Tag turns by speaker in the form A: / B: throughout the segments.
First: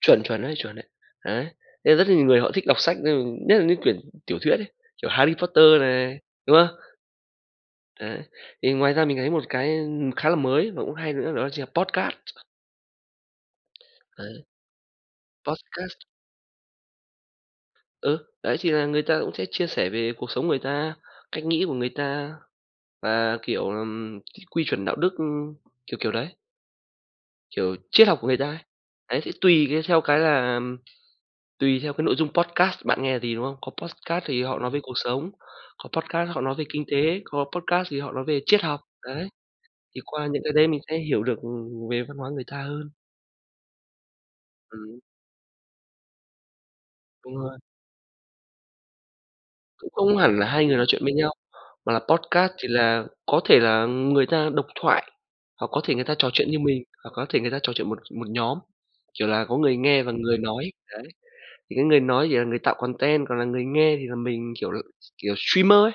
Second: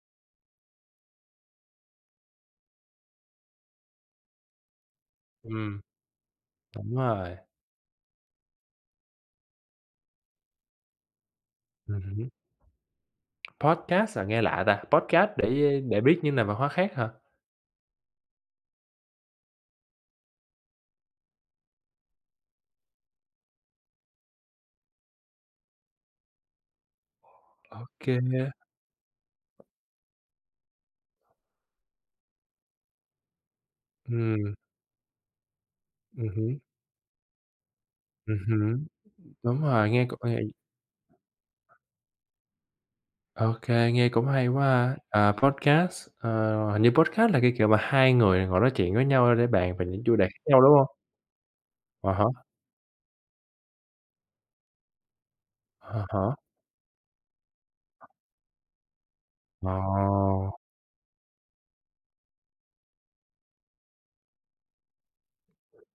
A: Chuẩn, chuẩn đấy, chuẩn đấy! Đấy, nên rất nhiều người họ thích đọc sách, ừm, nhất là những quyển tiểu thuyết ấy, kiểu, Harry Potter
B: Ừm.
A: này, đúng hông?
B: Đúng rồi.
A: Đấy. Thì ngoài ra mình thấy một cái, ưm, khá là mới và cũng hay nữa đó chính là là
B: Ừm
A: podcast.
B: hứm. Podcast à?
A: Đấy.
B: Nghe lạ ta, podcast để, ơ,
A: Podcast.
B: để biết những nền văn hóa khác hả?
A: Ừ, đấy thì là người ta cũng sẽ chia sẻ về cuộc sống người ta, cách nghĩ của người ta, và, kiểu, ừm, quy chuẩn đạo đức, ừm, kiểu kiểu đấy. Kiểu triết học
B: OK
A: của người ta
B: á.
A: ấy. Đấy thì tùy cái theo cái là tùy theo cái nội dung podcast bạn là nghe gì, đúng hông? Có podcast thì
B: Ừm.
A: họ nói về cuộc sống, có
B: Ừm
A: podcast họ nói
B: hứm.
A: về kinh tế, có podcast thì họ nói
B: Ừm
A: về triết học,
B: hứm,
A: đấy.
B: đúng rồi,
A: Thì
B: nghe cũng
A: qua những
B: hay.
A: cái đấy mình sẽ hiểu được, ừm, về văn hóa người ta hơn.
B: OK, nghe cũng hay quá ha.
A: Ừm.
B: À, podcast, à, hình như podcast
A: Đúng
B: là cái
A: rồi.
B: kiểu mà 2 người ngồi nói chuyện với nhau để bàn về
A: Cũng
B: những
A: không
B: chủ đề
A: hẳn
B: khác
A: là
B: nhau,
A: 2
B: đúng
A: người nói
B: hông?
A: chuyện với nhau, mà là
B: À há.
A: podcast thì là có thể là, ừm, người ta độc thoại, hoặc có thể người
B: À
A: ta trò
B: há.
A: chuyện như mình, hoặc có thể người ta trò chuyện một một nhóm, kiểu là, có
B: Ờ.
A: người nghe và người nói, đấy. Thì cái người nói chỉ là người tạo content, còn là người nghe thì là mình, kiểu l kiểu, streamer ấy,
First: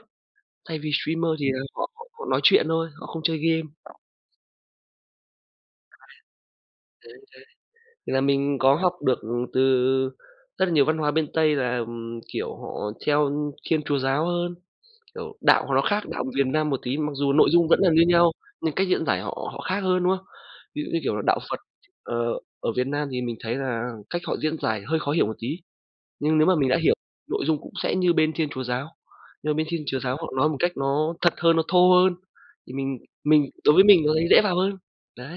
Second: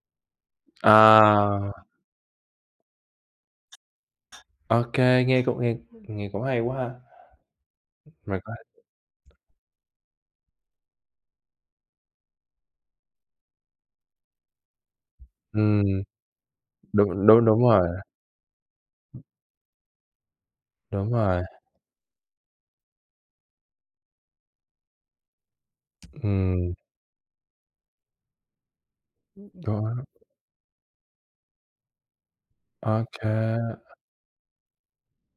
A: thay vì streamer thì là
B: À.
A: họ họ họ nói chuyện thôi, họ không chơi game.
B: OK, nghe cũng nghe
A: [unintelligible]
B: nghe cũng hay quá ha.
A: Đấy, đấy. Là
B: Mình
A: mình có học được,
B: [unintelligible]
A: ừm, từ rất là nhiều văn hóa bên Tây là, ừm, kiểu, họ theo, ưm, Thiên Chúa giáo hơn, kiểu, đạo của nó
B: Ừm.
A: khác đạo Việt Nam một tí, mặc
B: Đúng
A: dù
B: đúng,
A: nội
B: đúng
A: dung vẫn
B: rồi.
A: là như nhau, nhưng cách diễn giải họ họ khác hơn, đúng không? Ví dụ như,
B: Đúng
A: kiểu là, đạo
B: rồi.
A: Phật, ờ, ở Việt Nam thì mình thấy là cách họ diễn giải hơi khó hiểu một tí, nhưng nếu mà mình
B: Ừm.
A: đã hiểu nội dung cũng sẽ như bên Thiên Chúa giáo, nhưng mà bên Thiên
B: Đó.
A: Chúa giáo họ nói một cách nó thật hơn, nó thô hơn, thì mình
B: Ô kê.
A: mình đối với mình nó thấy dễ vào hơn, đấy.